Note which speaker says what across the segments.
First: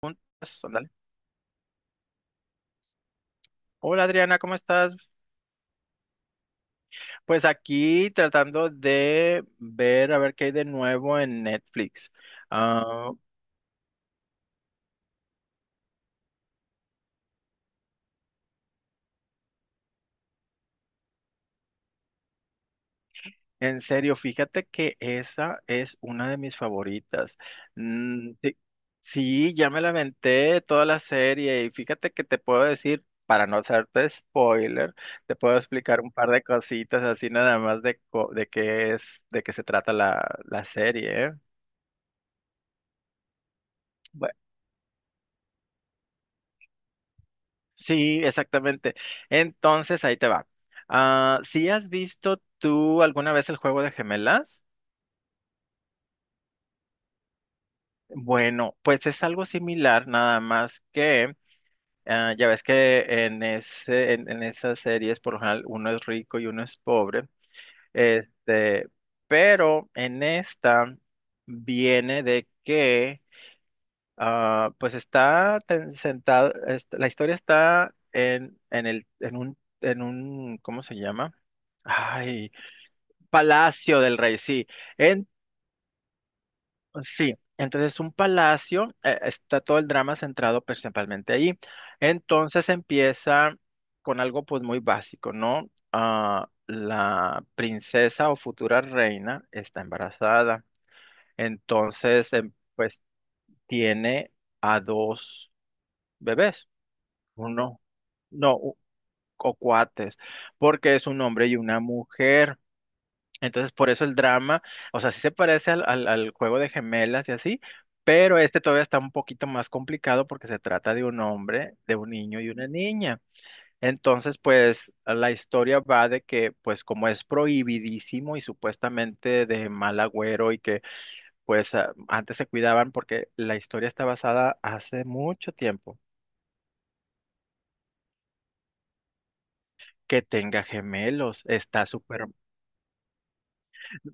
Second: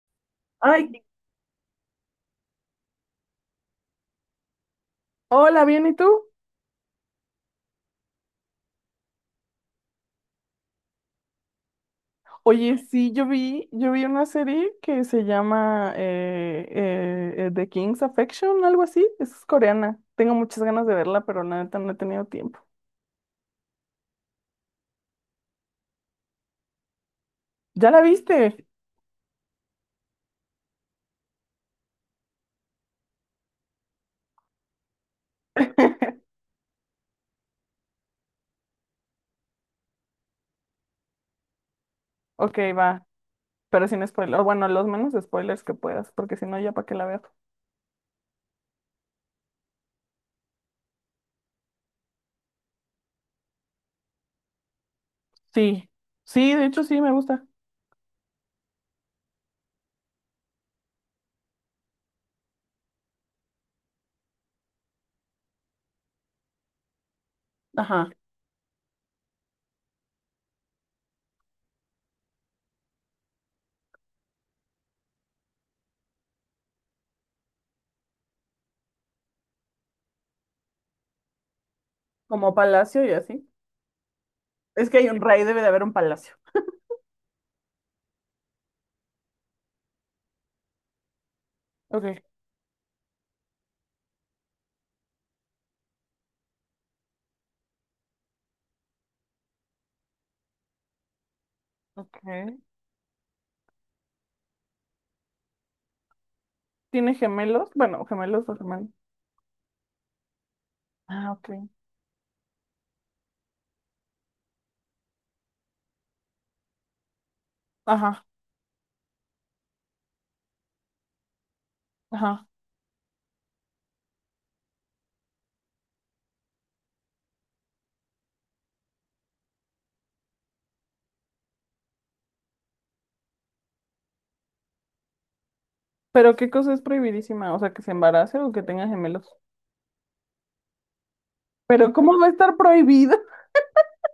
Speaker 1: Preguntas.
Speaker 2: Ay,
Speaker 1: Ándale. Hola Adriana, ¿cómo estás?
Speaker 2: hola, ¿bien y tú?
Speaker 1: Pues aquí tratando de ver a ver qué hay de nuevo en Netflix.
Speaker 2: Oye,
Speaker 1: Ah,
Speaker 2: sí, yo vi una serie que se llama The King's Affection, algo así. Es coreana. Tengo muchas ganas de verla, pero la neta no he tenido tiempo.
Speaker 1: en serio, fíjate que esa es una de mis favoritas.
Speaker 2: ¿Ya la
Speaker 1: Mm, sí,
Speaker 2: viste?
Speaker 1: sí, ya me la aventé toda la serie y fíjate que te puedo decir, para no hacerte spoiler, te puedo explicar un par de cositas así nada más de, de qué es, de qué se trata la serie, ¿eh?
Speaker 2: Ok, va, pero sin spoilers. Bueno, los menos spoilers que puedas, porque si no, ya para qué la veo.
Speaker 1: Sí, exactamente. Entonces, ahí te va. Ah, si has visto tú alguna vez el juego de gemelas,
Speaker 2: Sí, sí, de hecho sí, me gusta.
Speaker 1: bueno, pues es algo similar, nada más que ah, ya ves que en esas series, por lo general, uno es rico y uno es pobre.
Speaker 2: Ajá.
Speaker 1: Este, pero en esta viene de que Ah, pues está sentado, la historia está en un, ¿cómo se llama? Ay,
Speaker 2: Como palacio y así.
Speaker 1: Palacio del Rey, sí.
Speaker 2: Es que hay un
Speaker 1: En,
Speaker 2: rey, debe de haber un palacio.
Speaker 1: sí, entonces un palacio, está todo el drama centrado principalmente ahí.
Speaker 2: Ok.
Speaker 1: Entonces empieza con algo pues muy básico, ¿no? Ah, la princesa o futura reina está embarazada.
Speaker 2: Ok.
Speaker 1: Entonces, pues tiene a dos bebés.
Speaker 2: ¿Tiene gemelos?
Speaker 1: Uno,
Speaker 2: Bueno, gemelos
Speaker 1: no,
Speaker 2: o gemelos.
Speaker 1: o cuates, porque es un
Speaker 2: Ah,
Speaker 1: hombre
Speaker 2: ok.
Speaker 1: y una mujer. Entonces, por eso el drama, o sea, sí se parece al juego de gemelas y así,
Speaker 2: Ajá.
Speaker 1: pero este todavía está un poquito más complicado porque se trata de un hombre, de un niño
Speaker 2: Ajá.
Speaker 1: y una niña. Entonces, pues la historia va de que, pues como es prohibidísimo y supuestamente de mal agüero y que, pues antes se cuidaban porque la historia está basada hace mucho tiempo
Speaker 2: Pero qué cosa es prohibidísima, o sea, que se embarace o que tenga gemelos.
Speaker 1: que tenga gemelos. Está
Speaker 2: Pero ¿cómo va
Speaker 1: súper.
Speaker 2: a estar prohibido?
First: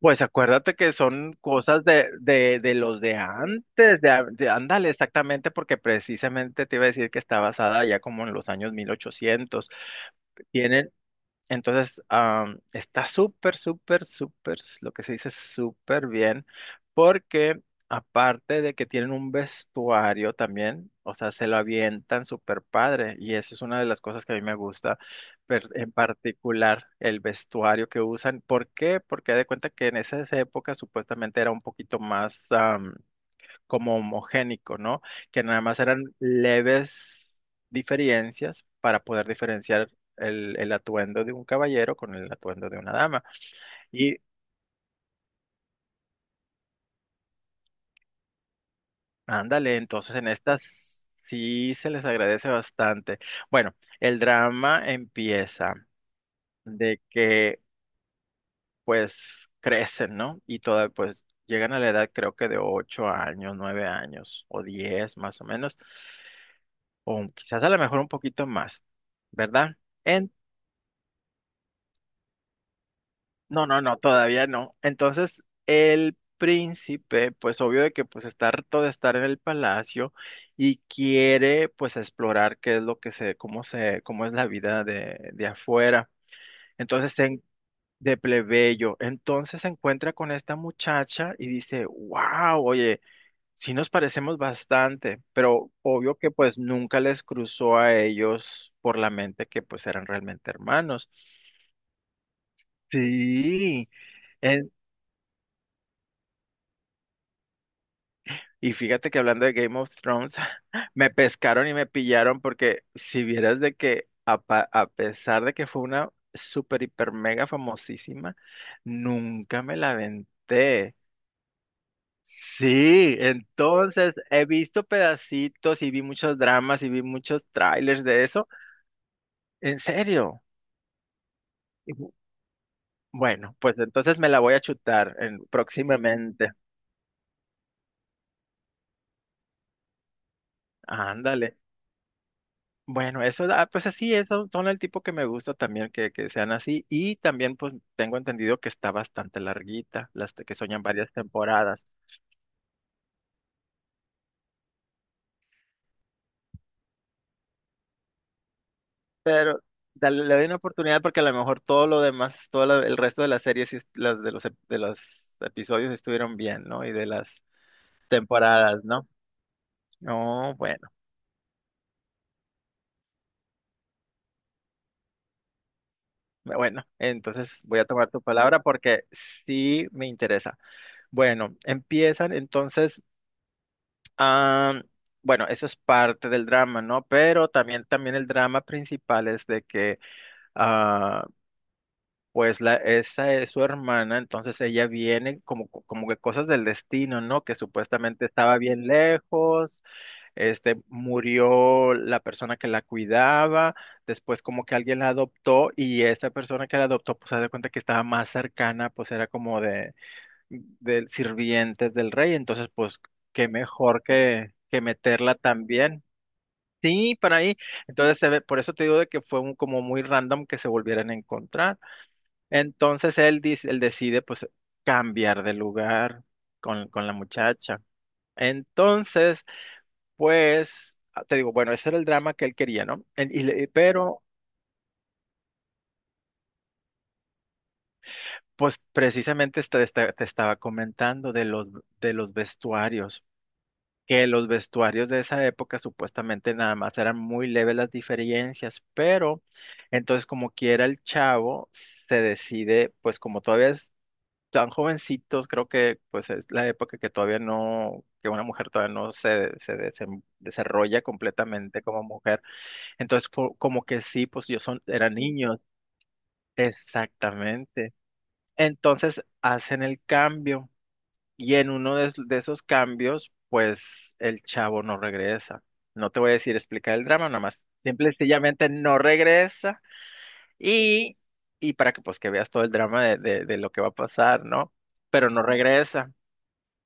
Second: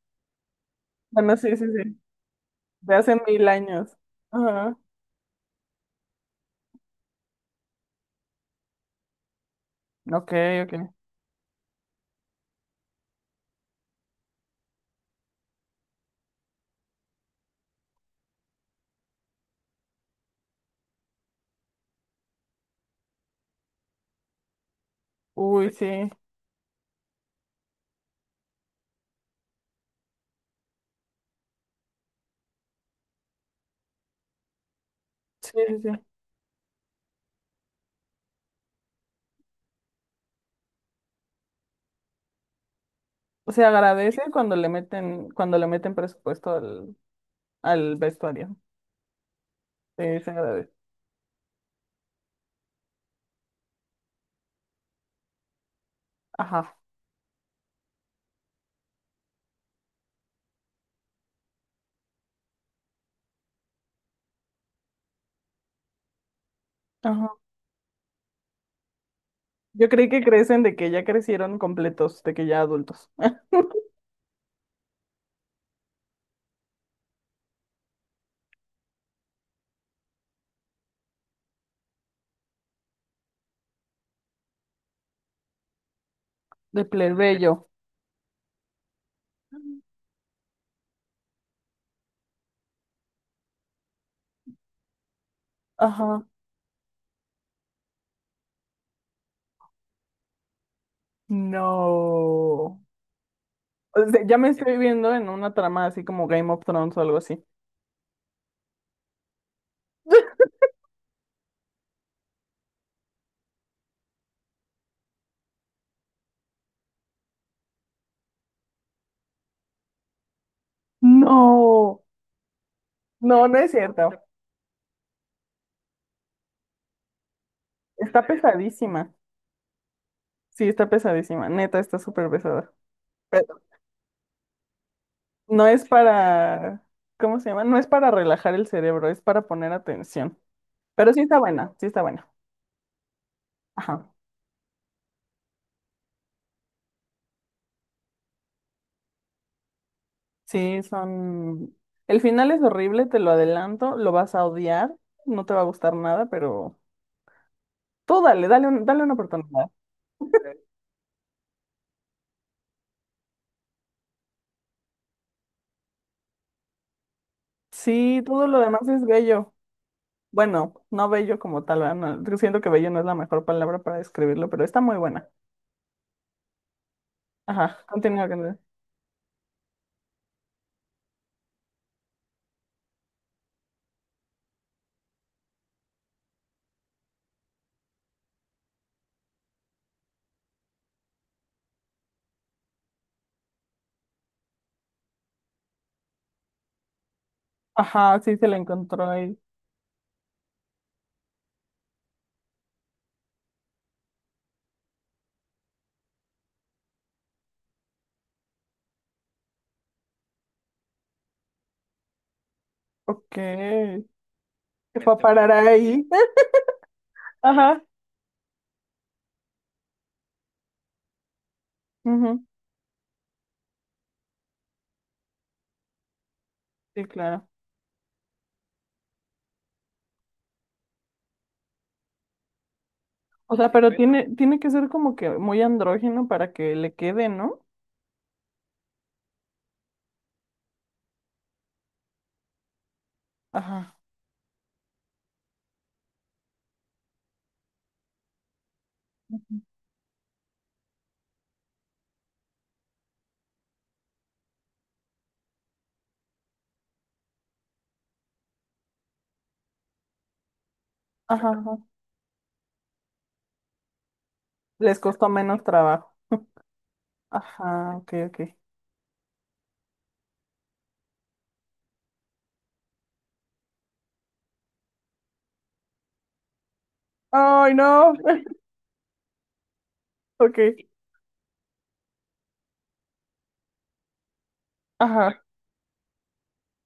Speaker 1: Pues acuérdate que son
Speaker 2: Bueno, sí, sí,
Speaker 1: cosas
Speaker 2: sí.
Speaker 1: de, de
Speaker 2: De
Speaker 1: los de
Speaker 2: hace 1000 años.
Speaker 1: antes,
Speaker 2: Ajá.
Speaker 1: ándale, exactamente, porque precisamente te iba a decir que está basada ya como en los años 1800
Speaker 2: Ok,
Speaker 1: tienen
Speaker 2: ok.
Speaker 1: entonces, está súper, súper, súper, lo que se dice súper bien, porque aparte de que tienen un vestuario también, o sea, se lo avientan súper padre, y eso es una de las cosas que a mí me gusta,
Speaker 2: Uy,
Speaker 1: en
Speaker 2: sí.
Speaker 1: particular el vestuario que usan. ¿Por qué? Porque haz de cuenta que en esas épocas supuestamente era un poquito más, como homogénico, ¿no? Que
Speaker 2: Sí,
Speaker 1: nada
Speaker 2: sí,
Speaker 1: más
Speaker 2: sí.
Speaker 1: eran leves diferencias para poder diferenciar el atuendo de un caballero con el atuendo de una dama.
Speaker 2: Se
Speaker 1: Y
Speaker 2: agradece cuando le meten presupuesto al, al vestuario.
Speaker 1: ándale, entonces
Speaker 2: Sí,
Speaker 1: en
Speaker 2: se agradece.
Speaker 1: estas sí se les agradece bastante. Bueno, el drama empieza
Speaker 2: Ajá.
Speaker 1: de que pues crecen, ¿no? Pues llegan a la edad creo que de 8 años, 9 años o 10 más o menos, o
Speaker 2: Ajá.
Speaker 1: quizás a lo mejor un poquito más, ¿verdad?
Speaker 2: Yo creí que crecen de que ya crecieron completos, de que ya adultos.
Speaker 1: No, no, no, todavía no. Entonces, el príncipe, pues obvio de que pues está harto de estar en el palacio y quiere pues explorar qué es lo que se, cómo es la vida de, afuera.
Speaker 2: De
Speaker 1: Entonces,
Speaker 2: plebeyo.
Speaker 1: de plebeyo. Entonces se encuentra con esta muchacha y dice, wow, oye, sí nos parecemos bastante, pero obvio
Speaker 2: Ajá.
Speaker 1: que pues nunca les cruzó a ellos por la mente que pues eran realmente hermanos.
Speaker 2: No.
Speaker 1: Sí.
Speaker 2: O sea, ya me estoy viendo en una trama así como Game of Thrones o algo así.
Speaker 1: Y fíjate que hablando de Game of Thrones, me pescaron y me pillaron porque si vieras de que a pesar de que fue una super hiper mega famosísima, nunca me la aventé.
Speaker 2: No,
Speaker 1: Sí,
Speaker 2: no, no es cierto.
Speaker 1: entonces he visto pedacitos y vi muchos dramas y vi muchos trailers
Speaker 2: Está
Speaker 1: de eso.
Speaker 2: pesadísima.
Speaker 1: ¿En serio?
Speaker 2: Sí, está pesadísima. Neta,
Speaker 1: Y
Speaker 2: está
Speaker 1: bu-
Speaker 2: súper pesada.
Speaker 1: Bueno,
Speaker 2: Pero
Speaker 1: pues entonces me la voy a chutar
Speaker 2: no es
Speaker 1: próximamente.
Speaker 2: para, ¿cómo se llama? No es para relajar el cerebro, es para poner atención. Pero sí está
Speaker 1: Ándale.
Speaker 2: buena, sí está buena.
Speaker 1: Bueno, pues
Speaker 2: Ajá.
Speaker 1: así, eso son el tipo que me gusta también que sean así. Y también, pues tengo entendido que está bastante larguita, que
Speaker 2: Sí,
Speaker 1: soñan varias
Speaker 2: son...
Speaker 1: temporadas.
Speaker 2: El final es horrible, te lo adelanto, lo vas a odiar, no te va a gustar nada, pero tú dale, dale una
Speaker 1: Pero
Speaker 2: oportunidad.
Speaker 1: le doy una oportunidad porque a lo mejor todo lo demás, el resto de las series, sí las de los, ep- de los episodios estuvieron bien, ¿no? Y de las
Speaker 2: Sí, todo lo
Speaker 1: temporadas,
Speaker 2: demás es
Speaker 1: ¿no?
Speaker 2: bello.
Speaker 1: No,
Speaker 2: Bueno,
Speaker 1: bueno,
Speaker 2: no bello como tal, ¿verdad? No, yo siento que bello no es la mejor palabra para describirlo, pero está muy buena.
Speaker 1: bueno, entonces
Speaker 2: Ajá,
Speaker 1: voy a tomar tu
Speaker 2: continúa. Continúa.
Speaker 1: palabra porque sí me interesa. Bueno, empiezan entonces. Ah, bueno, eso es parte del drama, ¿no? Pero también, el drama principal es de que, ah, pues esa es su hermana, entonces ella viene como que cosas del destino, ¿no? Que
Speaker 2: Ajá,
Speaker 1: supuestamente
Speaker 2: sí, se la
Speaker 1: estaba bien
Speaker 2: encontró ahí.
Speaker 1: lejos, murió la persona que la cuidaba, después como que alguien la adoptó y esa persona que la adoptó, pues se da cuenta que estaba más cercana, pues era como de del sirvientes del rey, entonces pues
Speaker 2: Ok,
Speaker 1: qué mejor
Speaker 2: que
Speaker 1: que,
Speaker 2: fue a
Speaker 1: meterla
Speaker 2: parar
Speaker 1: también.
Speaker 2: ahí.
Speaker 1: Sí, para ahí.
Speaker 2: Ajá,
Speaker 1: Entonces se ve, por eso te digo de que fue un, como muy random que se volvieran a encontrar.
Speaker 2: ujú.
Speaker 1: Entonces él, él decide pues cambiar de lugar con,
Speaker 2: Sí,
Speaker 1: con la
Speaker 2: claro.
Speaker 1: muchacha. Entonces, pues, te digo, bueno, ese era el drama que él quería, ¿no?
Speaker 2: O sea, pero bueno,
Speaker 1: Pero,
Speaker 2: tiene, tiene que ser como que muy andrógeno para que le quede, ¿no?
Speaker 1: pues precisamente te estaba comentando de los, vestuarios.
Speaker 2: Ajá,
Speaker 1: Que los vestuarios de esa época supuestamente nada más eran muy leves las diferencias, pero entonces como quiera el chavo se decide, pues como todavía es tan jovencitos, creo que pues es la época que todavía no, que una mujer todavía no se desarrolla
Speaker 2: ajá, ajá.
Speaker 1: completamente como mujer, entonces como que sí, pues
Speaker 2: Les
Speaker 1: eran
Speaker 2: costó
Speaker 1: niños,
Speaker 2: menos trabajo.
Speaker 1: exactamente.
Speaker 2: Ajá, ok, ok.
Speaker 1: Entonces hacen el cambio. Y en uno de esos cambios, pues el chavo no regresa. No te voy a decir explicar el drama, nada más.
Speaker 2: Ay,
Speaker 1: Simple y
Speaker 2: no.
Speaker 1: sencillamente no regresa.
Speaker 2: Ok,
Speaker 1: Y, y para que pues que veas todo el drama de lo que va a pasar, ¿no? Pero no
Speaker 2: ajá.
Speaker 1: regresa.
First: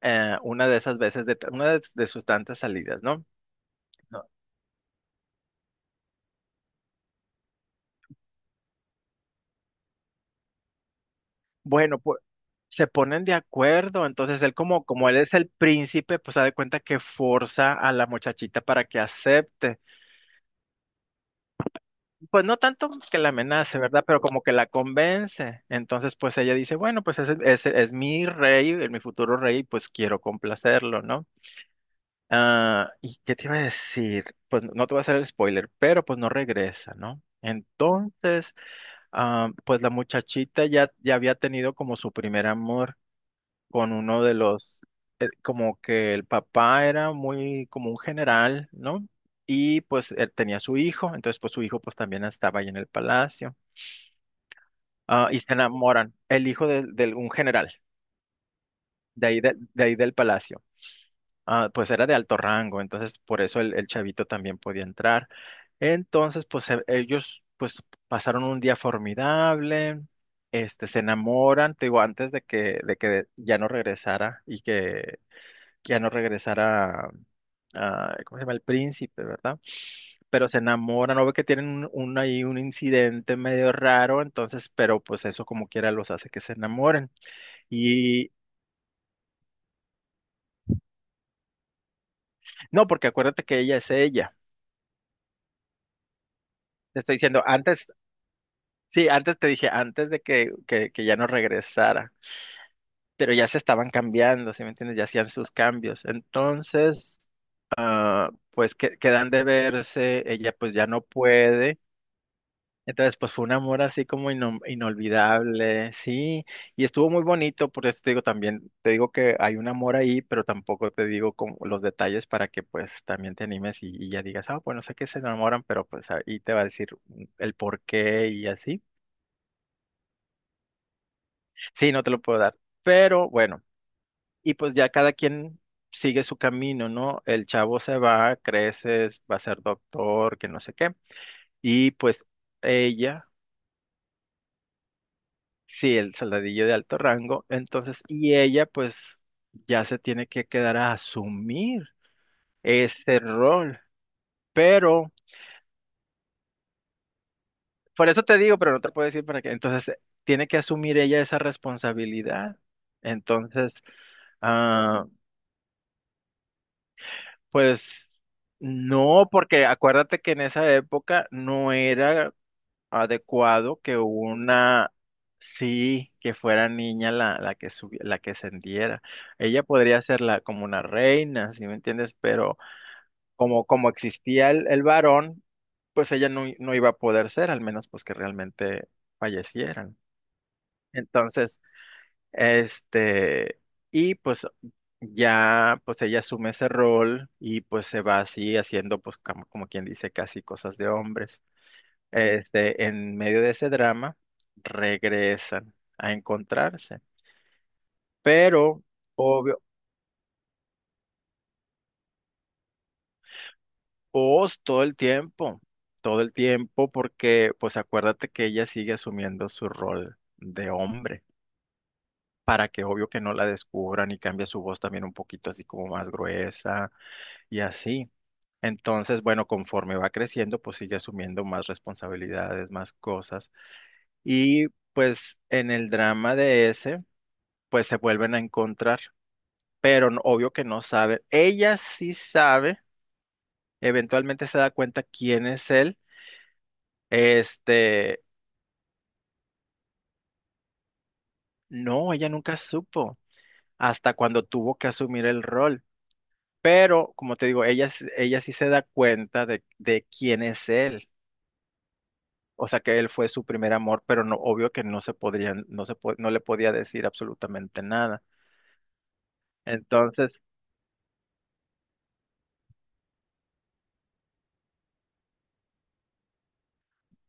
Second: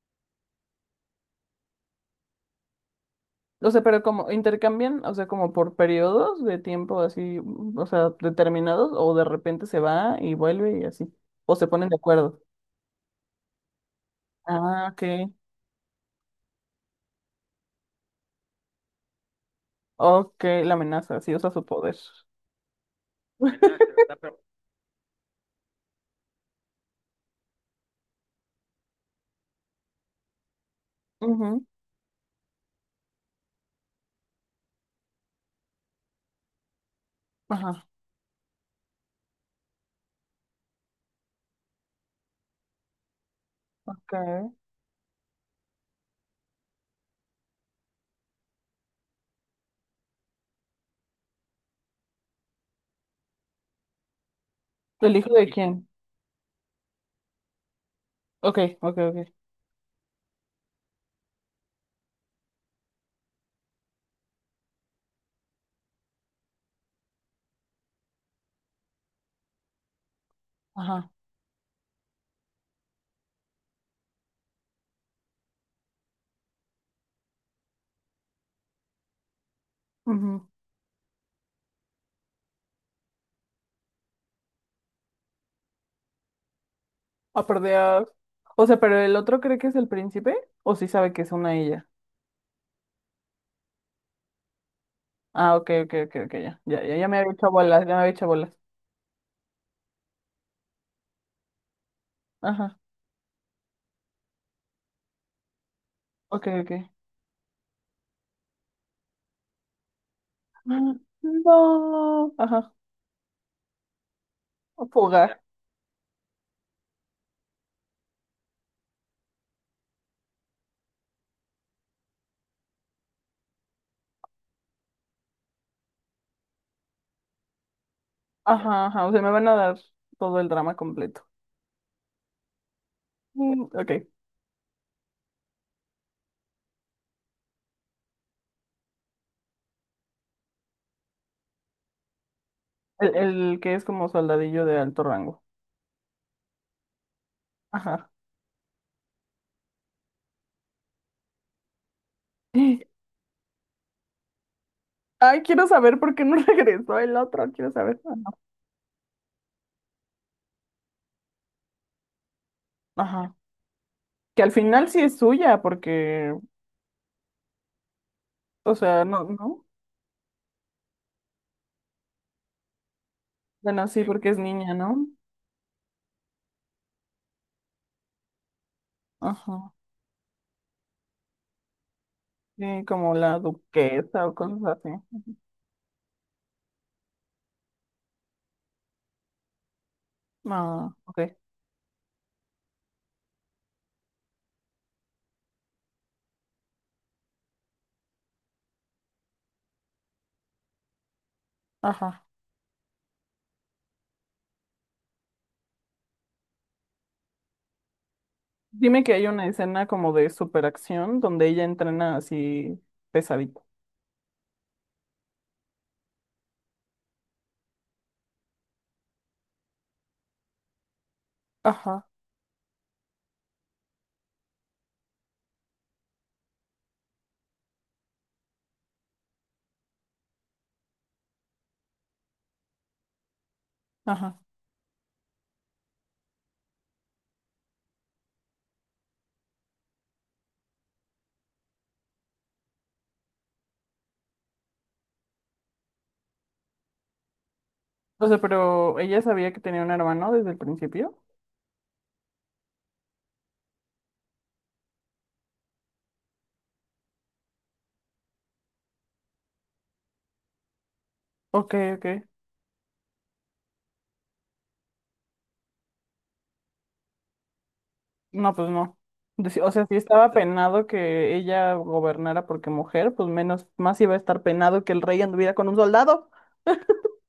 Speaker 1: Una de esas veces, una de sus tantas salidas, ¿no?
Speaker 2: O sea, pero
Speaker 1: No.
Speaker 2: como intercambian, o sea, como por periodos de tiempo así, o sea, determinados, o de repente se va y vuelve y así, o se ponen de
Speaker 1: Bueno, pues
Speaker 2: acuerdo.
Speaker 1: se ponen de acuerdo. Entonces él como,
Speaker 2: Ah, ok.
Speaker 1: como él es el príncipe, pues se da cuenta que forza a la muchachita para que acepte.
Speaker 2: Ok, la amenaza, sí usa su poder.
Speaker 1: Pues no tanto que la amenace, ¿verdad? Pero
Speaker 2: Amenaza.
Speaker 1: como que la convence. Entonces, pues ella dice, bueno, pues ese es mi rey, es mi futuro rey, pues quiero complacerlo, ¿no?
Speaker 2: Ujú.
Speaker 1: Ah, ¿y qué te iba a decir? Pues no te voy a hacer el spoiler, pero pues no regresa, ¿no?
Speaker 2: Ajá,
Speaker 1: Entonces, pues la muchachita ya había tenido como su primer amor con
Speaker 2: ok.
Speaker 1: uno de los, como que el papá era muy como un general, ¿no? Y pues él tenía su hijo, entonces pues su hijo pues también estaba ahí en el palacio.
Speaker 2: ¿El
Speaker 1: Ah,
Speaker 2: hijo
Speaker 1: y
Speaker 2: de sí,
Speaker 1: se
Speaker 2: quién?
Speaker 1: enamoran. El hijo de un general,
Speaker 2: Ok, ok,
Speaker 1: de
Speaker 2: ok.
Speaker 1: ahí, de, ahí del palacio, pues era de alto rango, entonces por eso el chavito también podía entrar. Entonces, pues ellos pues pasaron un día formidable, se
Speaker 2: Ajá.
Speaker 1: enamoran, te digo, antes de que, ya no regresara y que ya no regresara, ¿cómo se llama? El príncipe, ¿verdad? Pero
Speaker 2: Ujú.
Speaker 1: se enamoran, o ve que tienen un, ahí un incidente medio raro, entonces, pero pues eso como quiera los hace que se enamoren.
Speaker 2: Ah, por Dios.
Speaker 1: Y
Speaker 2: O sea, pero el otro cree que es el príncipe, o sí sabe que es una ella.
Speaker 1: no, porque acuérdate que ella es ella.
Speaker 2: Ah, ok, ok, ok, ok, ya. Ya, ya,
Speaker 1: Te
Speaker 2: ya
Speaker 1: estoy
Speaker 2: me había
Speaker 1: diciendo,
Speaker 2: hecho bolas, ya me
Speaker 1: antes,
Speaker 2: había hecho bolas.
Speaker 1: sí, antes te dije, antes de que, ya no regresara,
Speaker 2: Ajá,
Speaker 1: pero ya se estaban cambiando, ¿sí me entiendes? Ya hacían sus cambios.
Speaker 2: ok, ok.
Speaker 1: Entonces, pues quedan de verse, ella pues ya
Speaker 2: Ah.
Speaker 1: no puede.
Speaker 2: No. Ajá.
Speaker 1: Entonces, pues fue un amor así como
Speaker 2: Fugar.
Speaker 1: inolvidable, sí, y estuvo muy bonito, por eso te digo también, te digo que hay un amor ahí, pero tampoco te digo como los detalles para que pues también te animes y ya digas, bueno, sé que se enamoran, pero pues ahí te va a decir el por qué y así.
Speaker 2: Ajá, ajá. O sea, me van a dar todo el drama completo.
Speaker 1: Sí, no te lo puedo dar, pero
Speaker 2: Mm,
Speaker 1: bueno,
Speaker 2: ok.
Speaker 1: y pues ya cada quien sigue su camino, ¿no? El chavo se va, creces, va a ser doctor, que no sé qué, y pues ella.
Speaker 2: El que es como soldadillo de alto rango.
Speaker 1: Sí, el soldadillo de alto rango. Entonces,
Speaker 2: Ajá.
Speaker 1: y ella pues ya se tiene que quedar a asumir ese rol. Pero,
Speaker 2: Ay, quiero saber por qué no regresó el otro. Quiero saber.
Speaker 1: por
Speaker 2: Ah,
Speaker 1: eso
Speaker 2: no.
Speaker 1: te digo, pero no te puedo decir para qué. Entonces, tiene que asumir ella esa responsabilidad.
Speaker 2: Ajá.
Speaker 1: Entonces,
Speaker 2: Que al final sí
Speaker 1: ah,
Speaker 2: es suya, porque,
Speaker 1: pues
Speaker 2: o sea, no,
Speaker 1: no,
Speaker 2: no.
Speaker 1: porque acuérdate que en esa época no era adecuado
Speaker 2: Bueno,
Speaker 1: que
Speaker 2: sí, porque es niña,
Speaker 1: una,
Speaker 2: ¿no?
Speaker 1: sí, que fuera niña la que la que ascendiera. Ella
Speaker 2: Ajá.
Speaker 1: podría ser como una reina, ¿sí me entiendes? Pero
Speaker 2: Sí, como la
Speaker 1: como
Speaker 2: duquesa o
Speaker 1: existía
Speaker 2: cosas
Speaker 1: el
Speaker 2: así.
Speaker 1: varón, pues ella no iba a poder ser, al menos pues que realmente fallecieran.
Speaker 2: Ah, ok.
Speaker 1: Entonces, este, y pues ya, pues ella asume ese rol y pues se va así haciendo pues como quien dice casi cosas de hombres.
Speaker 2: Ajá.
Speaker 1: En medio de ese drama, regresan a encontrarse. Pero,
Speaker 2: Dime que hay una
Speaker 1: obvio,
Speaker 2: escena como de superacción donde ella entrena así pesadito.
Speaker 1: Oz todo el tiempo, porque, pues acuérdate que ella sigue asumiendo su rol de hombre,
Speaker 2: Ajá,
Speaker 1: para que obvio que no la descubran y cambia su voz también un poquito así como más gruesa y así. Entonces, bueno, conforme va creciendo, pues sigue asumiendo más responsabilidades, más cosas.
Speaker 2: ajá.
Speaker 1: Y pues en el drama de ese, pues se vuelven a encontrar pero obvio que no sabe. Ella sí sabe, eventualmente se da cuenta quién es él. Este,
Speaker 2: O sea, pero ella sabía que tenía un hermano desde el principio.
Speaker 1: no, ella nunca supo hasta cuando tuvo que asumir el rol. Pero, como te digo, ella, ella sí se da cuenta de quién es él.
Speaker 2: Ok, ok.
Speaker 1: O sea, que él fue su primer amor, pero no, obvio que no se podrían, no le podía decir absolutamente nada.
Speaker 2: No, pues no. Deci- O sea, si
Speaker 1: Entonces,
Speaker 2: estaba penado que ella gobernara porque mujer, pues menos, más iba a estar penado que el rey anduviera con un soldado.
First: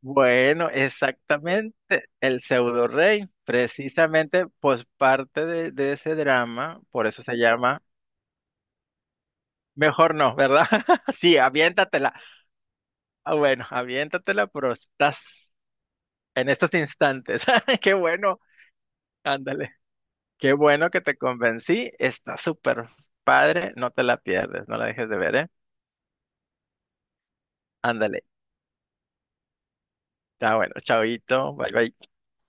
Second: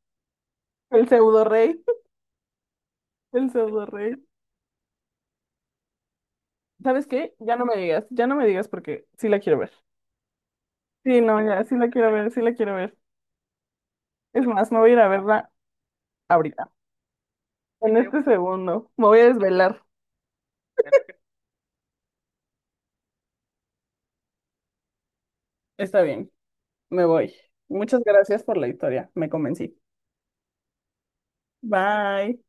Speaker 1: bueno,
Speaker 2: El pseudo rey.
Speaker 1: exactamente, el pseudo rey,
Speaker 2: El pseudo rey.
Speaker 1: precisamente, pues parte de ese drama,
Speaker 2: ¿Sabes
Speaker 1: por eso
Speaker 2: qué?
Speaker 1: se
Speaker 2: Ya no me
Speaker 1: llama,
Speaker 2: digas, ya no me digas porque sí la quiero ver.
Speaker 1: mejor no, ¿verdad?
Speaker 2: Sí,
Speaker 1: Sí,
Speaker 2: no, ya, sí la quiero
Speaker 1: aviéntatela.
Speaker 2: ver, sí la quiero ver.
Speaker 1: Ah, bueno,
Speaker 2: Es
Speaker 1: aviéntatela,
Speaker 2: más,
Speaker 1: pero
Speaker 2: me voy a ir a verla
Speaker 1: estás en
Speaker 2: ahorita.
Speaker 1: estos instantes. Qué
Speaker 2: En este
Speaker 1: bueno,
Speaker 2: segundo, me voy a
Speaker 1: ándale,
Speaker 2: desvelar.
Speaker 1: qué bueno que te convencí, está súper padre, no te la pierdes, no la dejes de ver, ¿eh?
Speaker 2: Está bien, me voy. Muchas
Speaker 1: Ándale,
Speaker 2: gracias por la historia, me convencí.
Speaker 1: está bueno, chaoito, bye bye.
Speaker 2: Bye.